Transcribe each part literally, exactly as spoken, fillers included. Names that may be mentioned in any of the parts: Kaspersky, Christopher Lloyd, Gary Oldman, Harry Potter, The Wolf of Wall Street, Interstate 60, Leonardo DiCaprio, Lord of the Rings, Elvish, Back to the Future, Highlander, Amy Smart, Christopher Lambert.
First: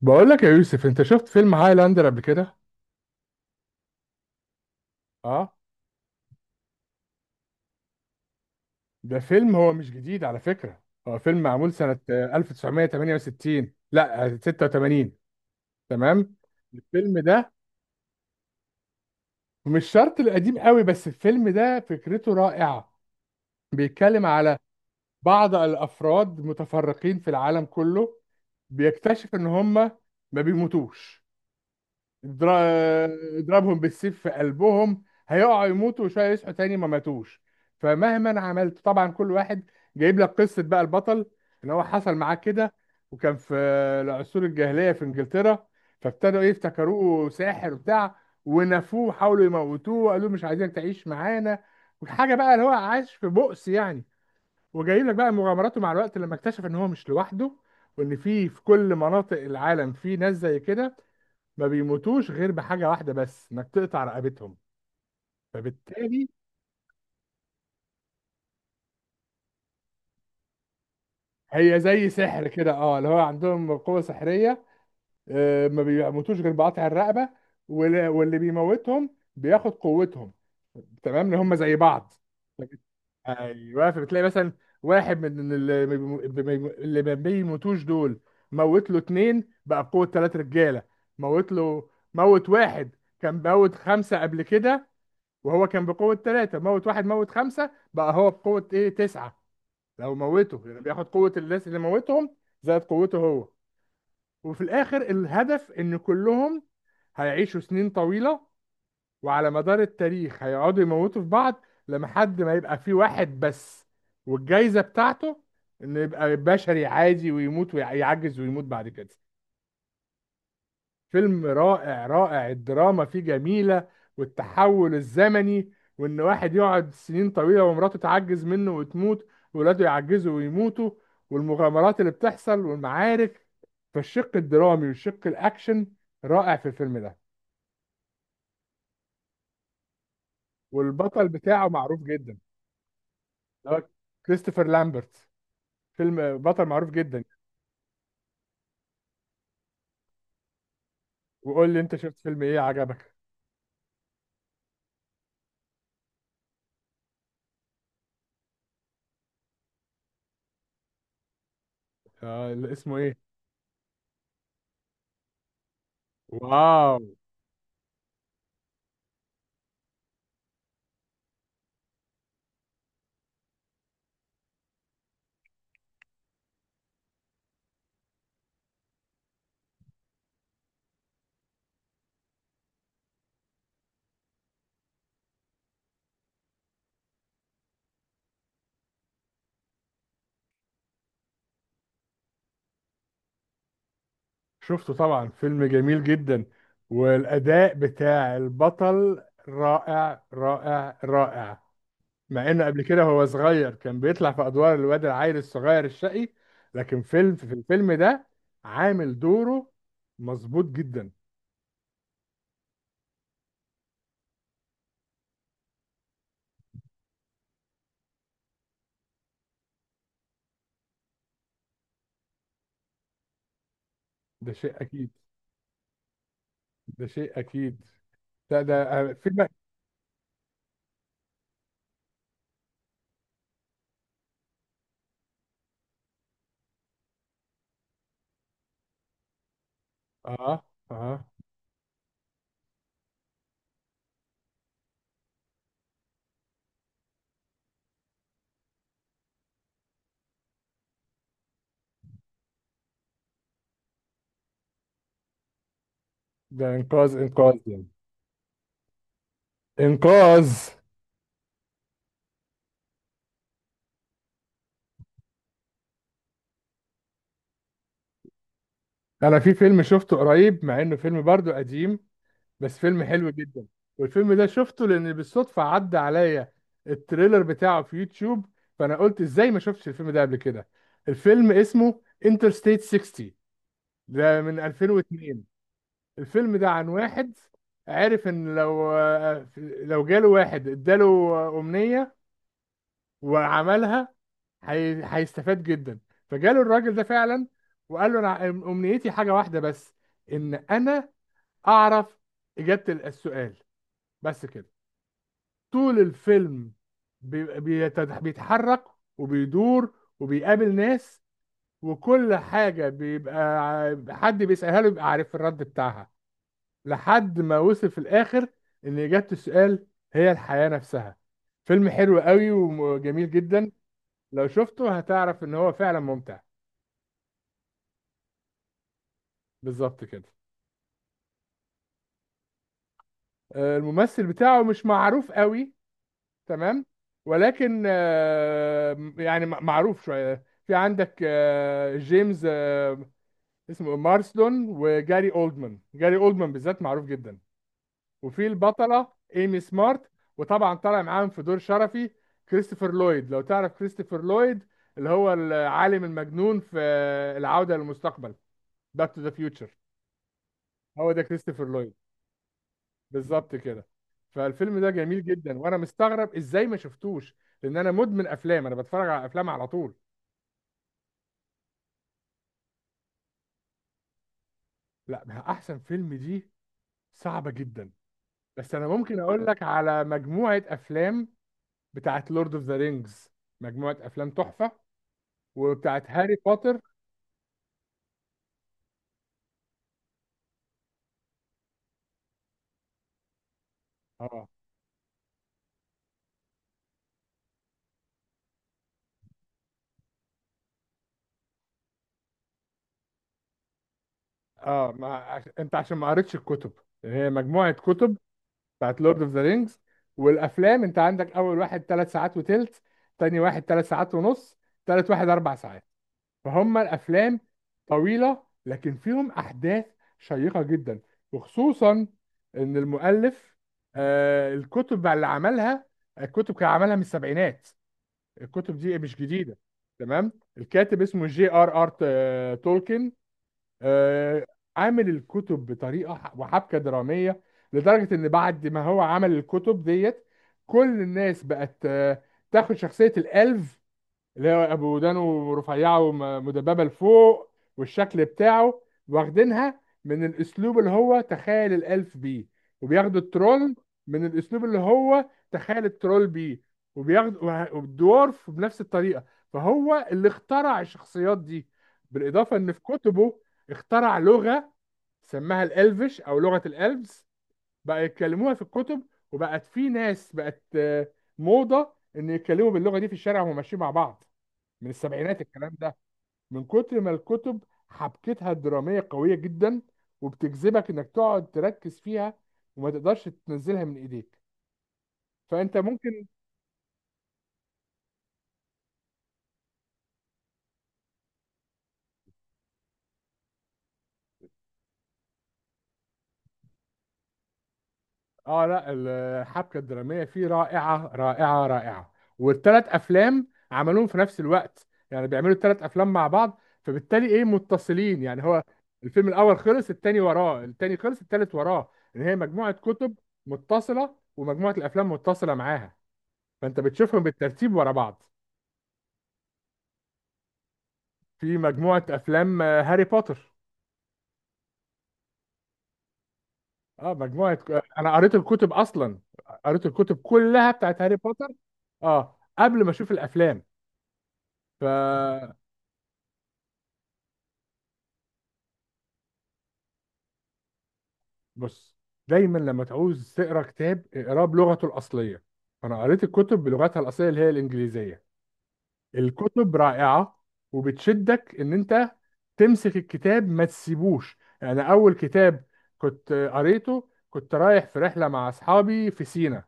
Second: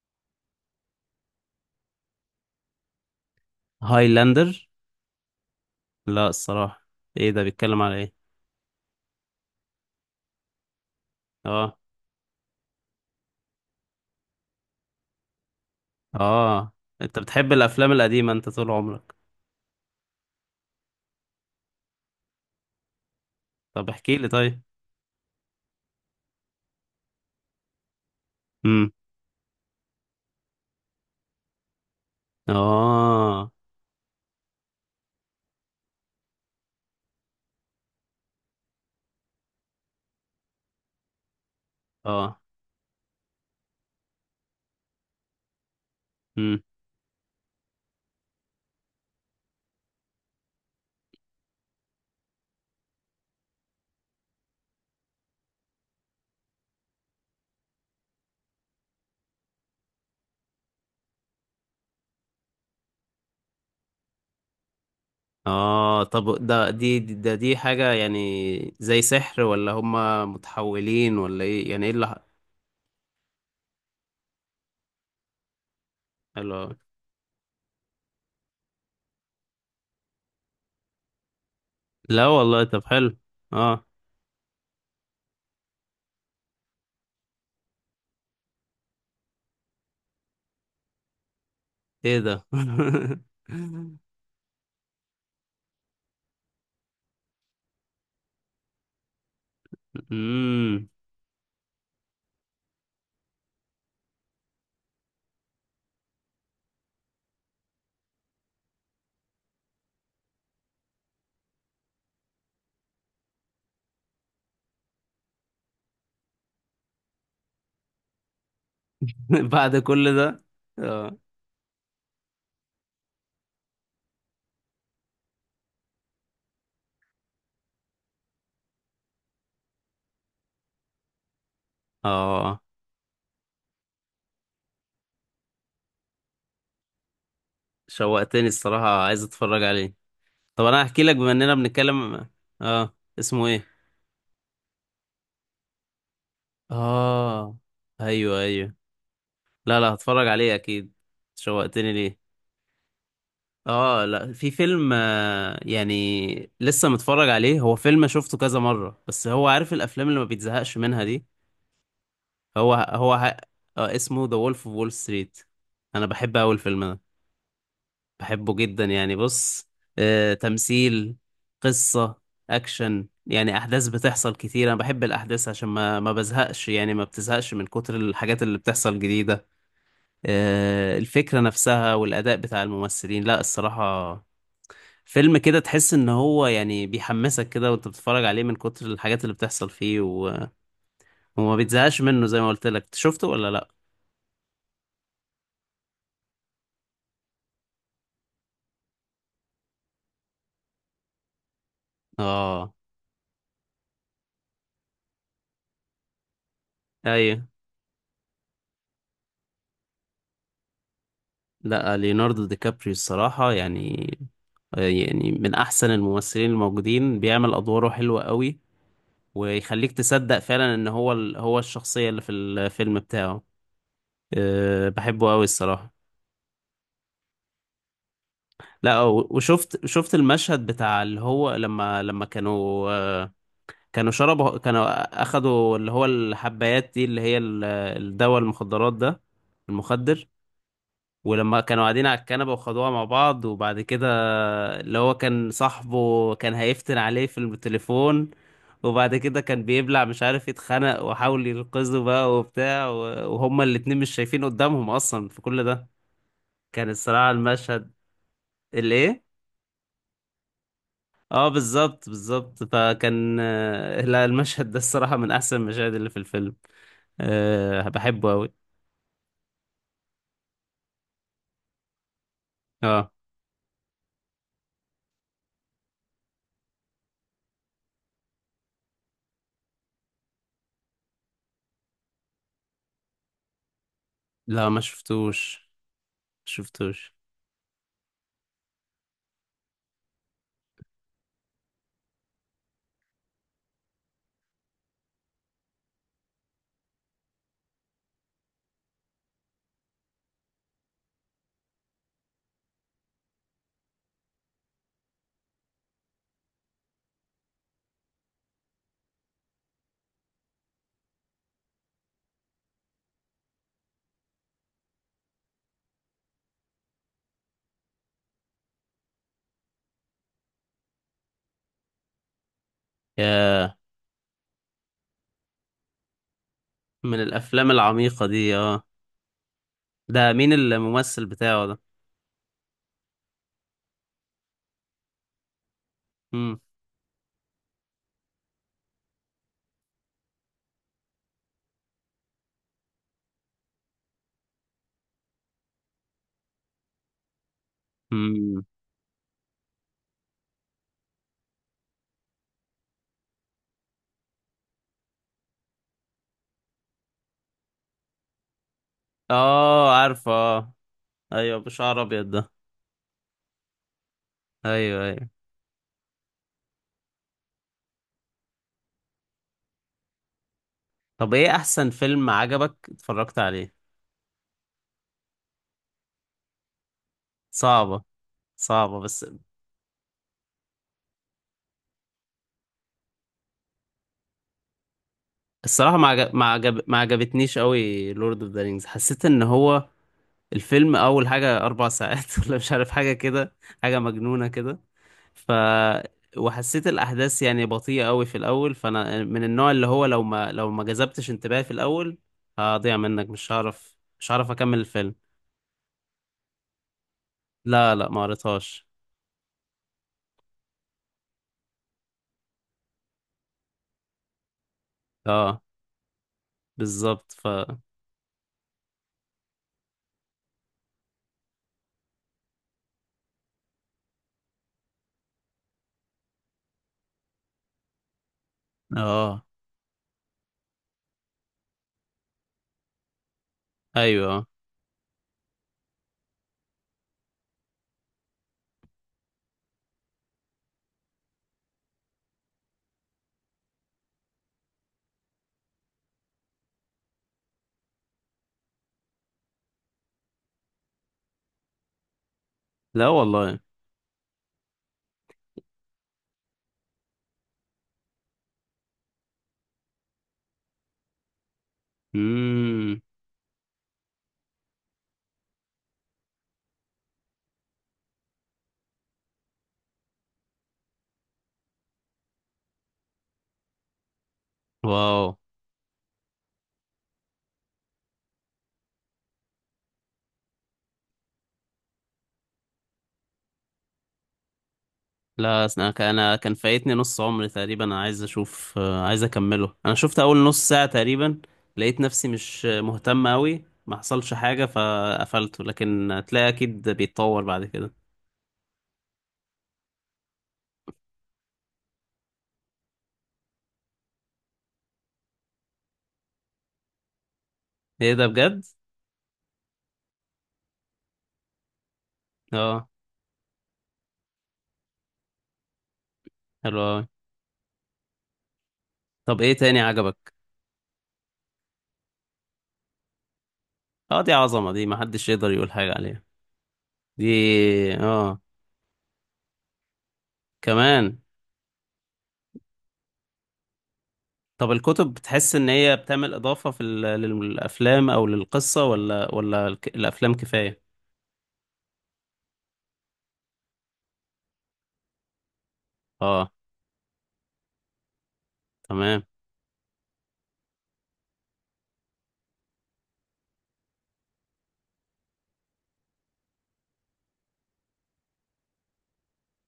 بقول لك يا يوسف، انت شفت فيلم هايلاندر قبل كده؟ هايلاندر؟ اه، لا، الصراحة. ايه ده؟ بيتكلم على ايه؟ ده فيلم. هو مش جديد على فكرة، هو فيلم معمول اه، سنة آه، ألف وتسعمية وتمانية وستين، لا آه، ستة وتمانين. تمام. اه. انت الفيلم بتحب ده الافلام القديمة انت طول عمرك؟ مش شرط القديم قوي، بس الفيلم ده فكرته رائعة. طب احكي بيتكلم لي على طيب. بعض الافراد متفرقين في العالم كله. امم. بيكتشف ان هم ما بيموتوش. اضرا- اه، اضربهم بالسيف في قلبهم هيقعوا يموتوا، وشويه يصحوا تاني ما ماتوش. فمهما عملت طبعا كل واحد. جايب لك قصه بقى البطل ان هو حصل معاه اه. كده. وكان في العصور الجاهليه في انجلترا، فابتدوا ايه، امم. افتكروه ساحر وبتاع، ونفوه وحاولوا يموتوه وقالوا له مش عايزينك تعيش معانا. وحاجه بقى، اللي هو عايش في بؤس يعني. وجايب لك بقى مغامراته مع الوقت لما اكتشف ان هو مش لوحده، وان في في كل مناطق العالم في ناس زي كده، ما بيموتوش غير بحاجة واحدة بس، انك تقطع رقبتهم. اه. فبالتالي طب ده دي دي- ده دي حاجة، يعني زي سحر ولا هما متحولين ولا ايه؟ هي يعني ايه اللي زي ح- سحر كده، اه، اللي هو عندهم قوة سحرية. آه، ما بيموتوش غير حلو أوي. بقطع الرقبة. وال- واللي بيموتهم بياخد قوتهم، تمام، ان هم زي بعض. لا والله، طب حلو. اه، ايوه، فبتلاقي مثلا واحد من اللي ما بيمو- بيمو- اللي ما بيموتوش دول، موت له اتنين بقى بقوة تلات رجالة. موت له، ايه ده؟ موت واحد كان موت خمسة قبل كده، وهو كان بقوة ثلاثة، موت واحد موت خمسة، بقى هو بقوة ايه، تسعة. لو موته يعني امم. بياخد قوة الناس اللي موتهم زائد قوته هو. وفي الآخر الهدف إن كلهم هيعيشوا سنين طويلة، وعلى مدار التاريخ هيقعدوا يموتوا في بعض لحد ما يبقى في واحد بس. والجايزة بتاعته إنه يبقى بشري عادي ويموت ويعجز ويموت بعد كده. بعد كل ده. اه، فيلم رائع رائع. الدراما فيه جميلة، والتحول الزمني، وإن واحد يقعد سنين طويلة ومراته تعجز منه وتموت وولاده يعجزوا ويموتوا، والمغامرات اللي بتحصل اه. والمعارك. فالشق الدرامي والشق الأكشن رائع في الفيلم ده. شوقتني الصراحة، عايز اتفرج عليه. طب انا هحكي لك والبطل بما اننا بتاعه معروف بنتكلم. جدا، اه، اسمه ايه؟ اللي هو كريستوفر لامبرت، فيلم بطل معروف جدا. اه، ايوه، ايوه. لا، لا، هتفرج عليه اكيد. وقول لي شوقتني أنت، ليه. شفت فيلم إيه عجبك؟ اه، لا، في فيلم، آه، يعني لسه متفرج عليه، هو فيلم شفته كذا مرة، بس هو عارف الافلام اللي ما بيتزهقش منها دي. آه، اللي هو اسمه هو إيه. ه... آه، اسمه ذا وولف اوف وول ستريت. انا بحب اول فيلم ده، واو. بحبه جدا يعني. بص، آه، تمثيل، قصة، أكشن، يعني أحداث بتحصل كتير. أنا بحب الأحداث عشان ما ما بزهقش، يعني ما بتزهقش من كتر الحاجات اللي بتحصل جديدة. آه، الفكرة نفسها، والأداء بتاع الممثلين، لا الصراحة. فيلم كده تحس إن هو يعني بيحمسك كده وأنت بتتفرج عليه، من كتر الحاجات اللي بتحصل فيه و... وما بتزهقش منه، زي ما قلت لك. شفته ولا لأ؟ شفته طبعا، فيلم جميل جدا، والأداء بتاع البطل رائع رائع رائع. مع إنه آه، قبل كده هو صغير كان بيطلع في أدوار الواد العيل الصغير الشقي، لكن فيلم، في أيوه. الفيلم ده عامل دوره مظبوط جدا. لا، ليوناردو دي كابريو الصراحة، يعني آه، يعني من أحسن الممثلين الموجودين، بيعمل أدواره حلوة قوي، ويخليك تصدق فعلا إن هو ال... هو الشخصية اللي في الفيلم بتاعه. ده شيء أه أكيد، بحبه قوي الصراحة. ده شيء أكيد. ده ده لا، آه، و- فيلم. وشفت شفت المشهد بتاع اللي هو، لما لما كانوا آه، كانوا شربوا، كانوا أخدوا اللي هو الحبايات دي، اللي هي ال- الدواء، المخدرات ده، المخدر. آه آه ولما كانوا قاعدين على الكنبة وخدوها مع بعض، وبعد كده اللي هو كان صاحبه كان هيفتن عليه في التليفون. وبعد كده كان بيبلع، مش عارف، يتخنق، وحاول ينقذه بقى وبتاع، و- وهما الاتنين مش شايفين قدامهم اصلا في كل ده. ده كان إنقاذ، الصراحة إنقاذ يعني. المشهد، الايه؟ إنقاذ. اه، بالظبط، بالظبط. فكان آه، لا، المشهد ده الصراحة من احسن المشاهد اللي في الفيلم. أه بحبه اوي. أنا في فيلم شفته قريب، مع إنه فيلم برضه قديم، بس فيلم اه، حلو جدا. والفيلم ده شفته لان بالصدفه عدى عليا التريلر بتاعه في يوتيوب، فانا قلت ازاي ما شفتش الفيلم ده قبل كده. الفيلم اسمه انترستيت ستين، ده من لا، ما ألفين واتنين. شفتوش، ما الفيلم ده عن شفتوش. واحد عرف ان لو لو جاله واحد اداله امنيه وعملها، هي- هيستفاد جدا. فجاله الراجل ده فعلا، وقال له انا امنيتي حاجه واحده بس، ان انا اعرف اجابه السؤال، بس كده. طول الفيلم بيبقى بيتد- بيتحرك وبيدور وبيقابل ناس، وكل حاجة بيبقى ع- حد بيسألها له بيبقى عارف الرد بتاعها، لحد ما وصل في الآخر إن إجابة السؤال هي الحياة نفسها. فيلم حلو قوي وجميل جدا، يا، لو شفته هتعرف إن هو فعلا ممتع. من الافلام العميقة دي، اه. بالظبط ده كده. مين الممثل بتاعه ده؟ آه، الممثل بتاعه مش معروف قوي، امم. تمام، ولكن آه، يعني م- معروف شوية، في عندك آه، جيمس، آه، اسمه مارسلون، وجاري اولدمان. جاري اولدمان بالذات معروف جدا. وفي امم. البطلة ايمي سمارت. وطبعا طالع معاهم في دور شرفي كريستوفر لويد، لو تعرف كريستوفر لويد، اللي هو العالم المجنون في العودة للمستقبل، باك تو ذا فيوتشر. اه، عارفه، اه. هو ده ايوه، كريستوفر لويد. بشعر ابيض ده. بالظبط كده. فالفيلم ده ايوه، جميل ايوه. جدا، وانا مستغرب ازاي ما شفتوش، لان انا مدمن افلام، انا بتفرج على افلام على طول. طب ايه احسن فيلم عجبك اتفرجت عليه؟ لا، احسن فيلم دي صعبة جدا. صعبه. بس انا صعبه، ممكن بس. اقول لك على مجموعة افلام، بتاعت لورد اوف ذا رينجز، مجموعه افلام تحفه، الصراحه ما وبتاعت عجب هاري ما عجب بوتر. ما عجبتنيش قوي لورد اوف ذا رينجز. حسيت ان هو الفيلم، اول حاجه اربع ساعات، ولا مش عارف، حاجه كده، حاجه مجنونه اه. كده. ف وحسيت الاحداث يعني بطيئة قوي في الاول. فانا من النوع اللي هو، لو ما لو ما جذبتش انتباهي في الاول هضيع منك، مش هعرف مش هعرف اكمل اه، الفيلم. ما عش... انت عشان ما قريتش الكتب، يعني هي مجموعه لا، لا، كتب ما قريتهاش. بتاعت لورد اوف ذا رينجز. والافلام انت عندك، اول واحد ثلاث ساعات وتلت، تاني واحد ثلاث ساعات ونص، تالت واحد اربع اه، ساعات. فهم بالظبط. الافلام ف طويله، لكن فيهم احداث شيقه جدا. وخصوصا ان المؤلف، آه، الكتب اللي عملها، الكتب كان عملها من السبعينات، الكتب دي مش اه، جديده. تمام. الكاتب اسمه جي ار ار ت- تولكن، آه، ايوه. عامل الكتب بطريقه ح- وحبكه دراميه، لدرجه ان بعد ما هو عمل الكتب ديت كل الناس بقت آه، تاخد شخصيه الالف، اللي هو ابو ودانه رفيعه ومدببه لفوق والشكل بتاعه، واخدينها من الاسلوب اللي هو تخيل الالف بيه. لا وبياخدوا والله. الترول من الاسلوب اللي هو تخيل الترول بيه. وبياخدوا والدورف بنفس الطريقه. فهو اللي اخترع الشخصيات دي. بالاضافه ان في امم. كتبه اخترع لغه، سماها الالفش او لغه الالفز، بقى يتكلموها في الكتب. وبقت في ناس بقت آه، موضه ان يتكلموا باللغه دي في الشارع وهم ماشيين مع بعض، من واو. السبعينات الكلام ده. من كتر ما الكتب حبكتها الدرامية قوية جدا، وبتجذبك انك تقعد تركز فيها وما تقدرش تنزلها من ايديك. لا، فانت أصل انا كان ممكن. أنا كان فايتني نص عمري تقريبا. انا عايز اشوف، آه، عايز اكمله. انا شفت اول نص ساعة تقريبا، لقيت نفسي مش مهتم قوي، ما حصلش حاجة فقفلته، لكن تلاقي اكيد بيتطور بعد كده. اه، لا، الحبكة الدرامية فيه رائعة رائعة رائعة. والثلاث افلام عملوهم في نفس الوقت، يعني بيعملوا الثلاث افلام مع بعض، فبالتالي ايه، ايه متصلين، ده؟ يعني بجد؟ هو الفيلم الاول خلص التاني وراه، التاني خلص التالت وراه. ان هي مجموعة اه. كتب متصلة، ومجموعة الافلام متصلة معاها، حلو فانت أوي. بتشوفهم بالترتيب ورا بعض. طب ايه تاني عجبك؟ في مجموعة أفلام آه، هاري بوتر. اه، دي عظمة دي، ما حدش يقدر يقول حاجة عليها. اه، دي، مجموعة، آه، أنا قريت اه، الكتب أصلا. قريت الكتب كلها بتاعت هاري كمان. بوتر، اه، قبل ما أشوف الأفلام. طب الكتب، ف، بتحس ان هي بتعمل اضافة في ال- للافلام او للقصة، ولا ولا الك- الافلام كفاية؟ بص، دايما لما تعوز تقرا كتاب اقراه بلغته الأصلية. أنا قريت اه، الكتب بلغتها الأصلية اللي هي الإنجليزية. تمام. الكتب رائعة، وبتشدك إن أنت تمسك الكتاب ما تسيبوش. يعني أول كتاب كنت قريته، كنت رايح في رحلة مع أصحابي في سينا،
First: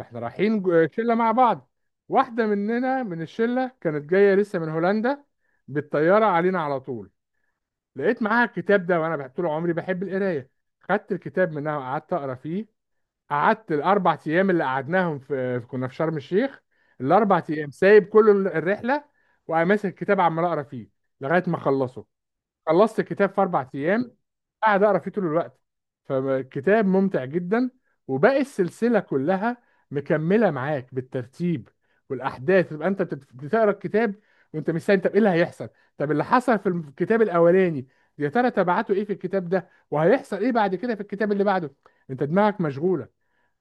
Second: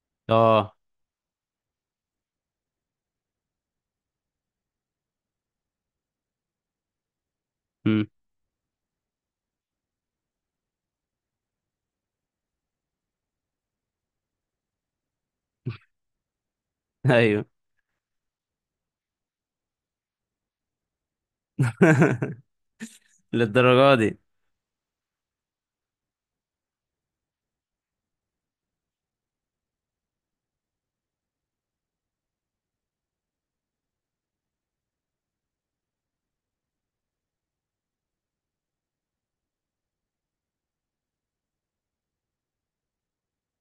احنا رايحين، اه، جو- شله مع بعض، واحده مننا من الشله كانت جايه لسه من هولندا بالطياره، علينا على طول. لقيت معاها الكتاب ده، وانا بحب- طول عمري بحب القرايه، خدت الكتاب منها وقعدت اقرا فيه. قعدت الاربع ايام اللي قعدناهم في، كنا في شرم الشيخ، الاربع ايوه. ايام سايب كل الرحله وماسك الكتاب عمال اقرا فيه لغايه ما خلصه. خلصت الكتاب في اربع للدرجه ايام، دي؟ قاعد اقرا فيه طول الوقت. فالكتاب ممتع جدا، وباقي السلسله كلها مكمله معاك بالترتيب. والاحداث تبقى انت بتت- بتقرا الكتاب وانت مستني، طب ايه اللي هيحصل؟ طب اللي حصل في الكتاب الاولاني يا ترى تبعته ايه في الكتاب ده؟ وهيحصل ايه بعد كده في الكتاب اللي بعده؟ انت دماغك مشغوله.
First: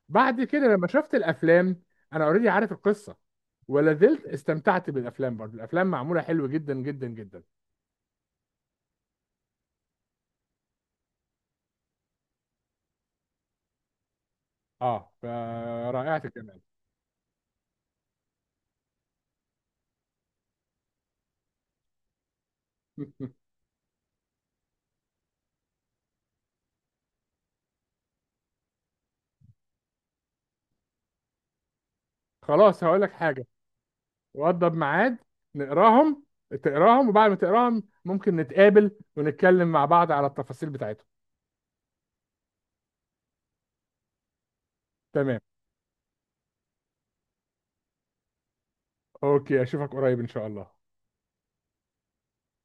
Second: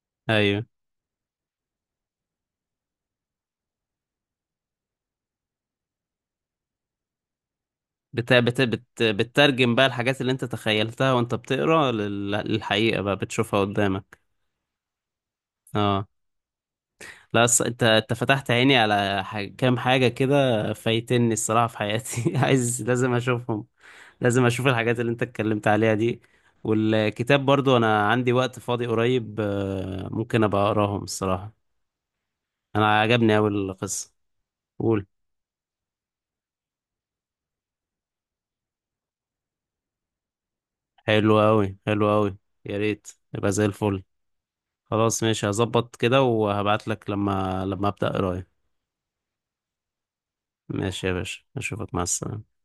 بعد ايوه. كده لما شفت الافلام، انا اوريدي عارف القصه، ولا زلت استمتعت بالافلام برضه. الافلام معموله حلو جدا جدا جدا. بت... بت... بت... بتترجم بقى الحاجات اللي انت تخيلتها وانت بتقرا، لل... للحقيقه بقى، بتشوفها قدامك. اه، اه. فرائعة الجمال. لا، أص... انت انت فتحت عيني على ح... كام حاجه كده فايتني الصراحه في حياتي عايز، لازم اشوفهم، لازم اشوف الحاجات اللي انت اتكلمت عليها دي. والكتاب برضو، انا عندي وقت فاضي قريب، آه، ممكن ابقى اقراهم الصراحه. خلاص، انا هقول لك عجبني حاجة، اوي القصه. وضب قول. ميعاد. نقراهم، تقراهم، وبعد ما تقراهم ممكن نتقابل ونتكلم مع بعض على التفاصيل بتاعتهم. حلو اوي، حلو اوي. يا ريت. يبقى زي الفل. خلاص، تمام. ماشي، هظبط كده وهبعت لك، لما لما أبدأ قراية. اوكي، اشوفك قريب ان شاء الله. ماشي يا باشا، أشوفك، مع السلامة.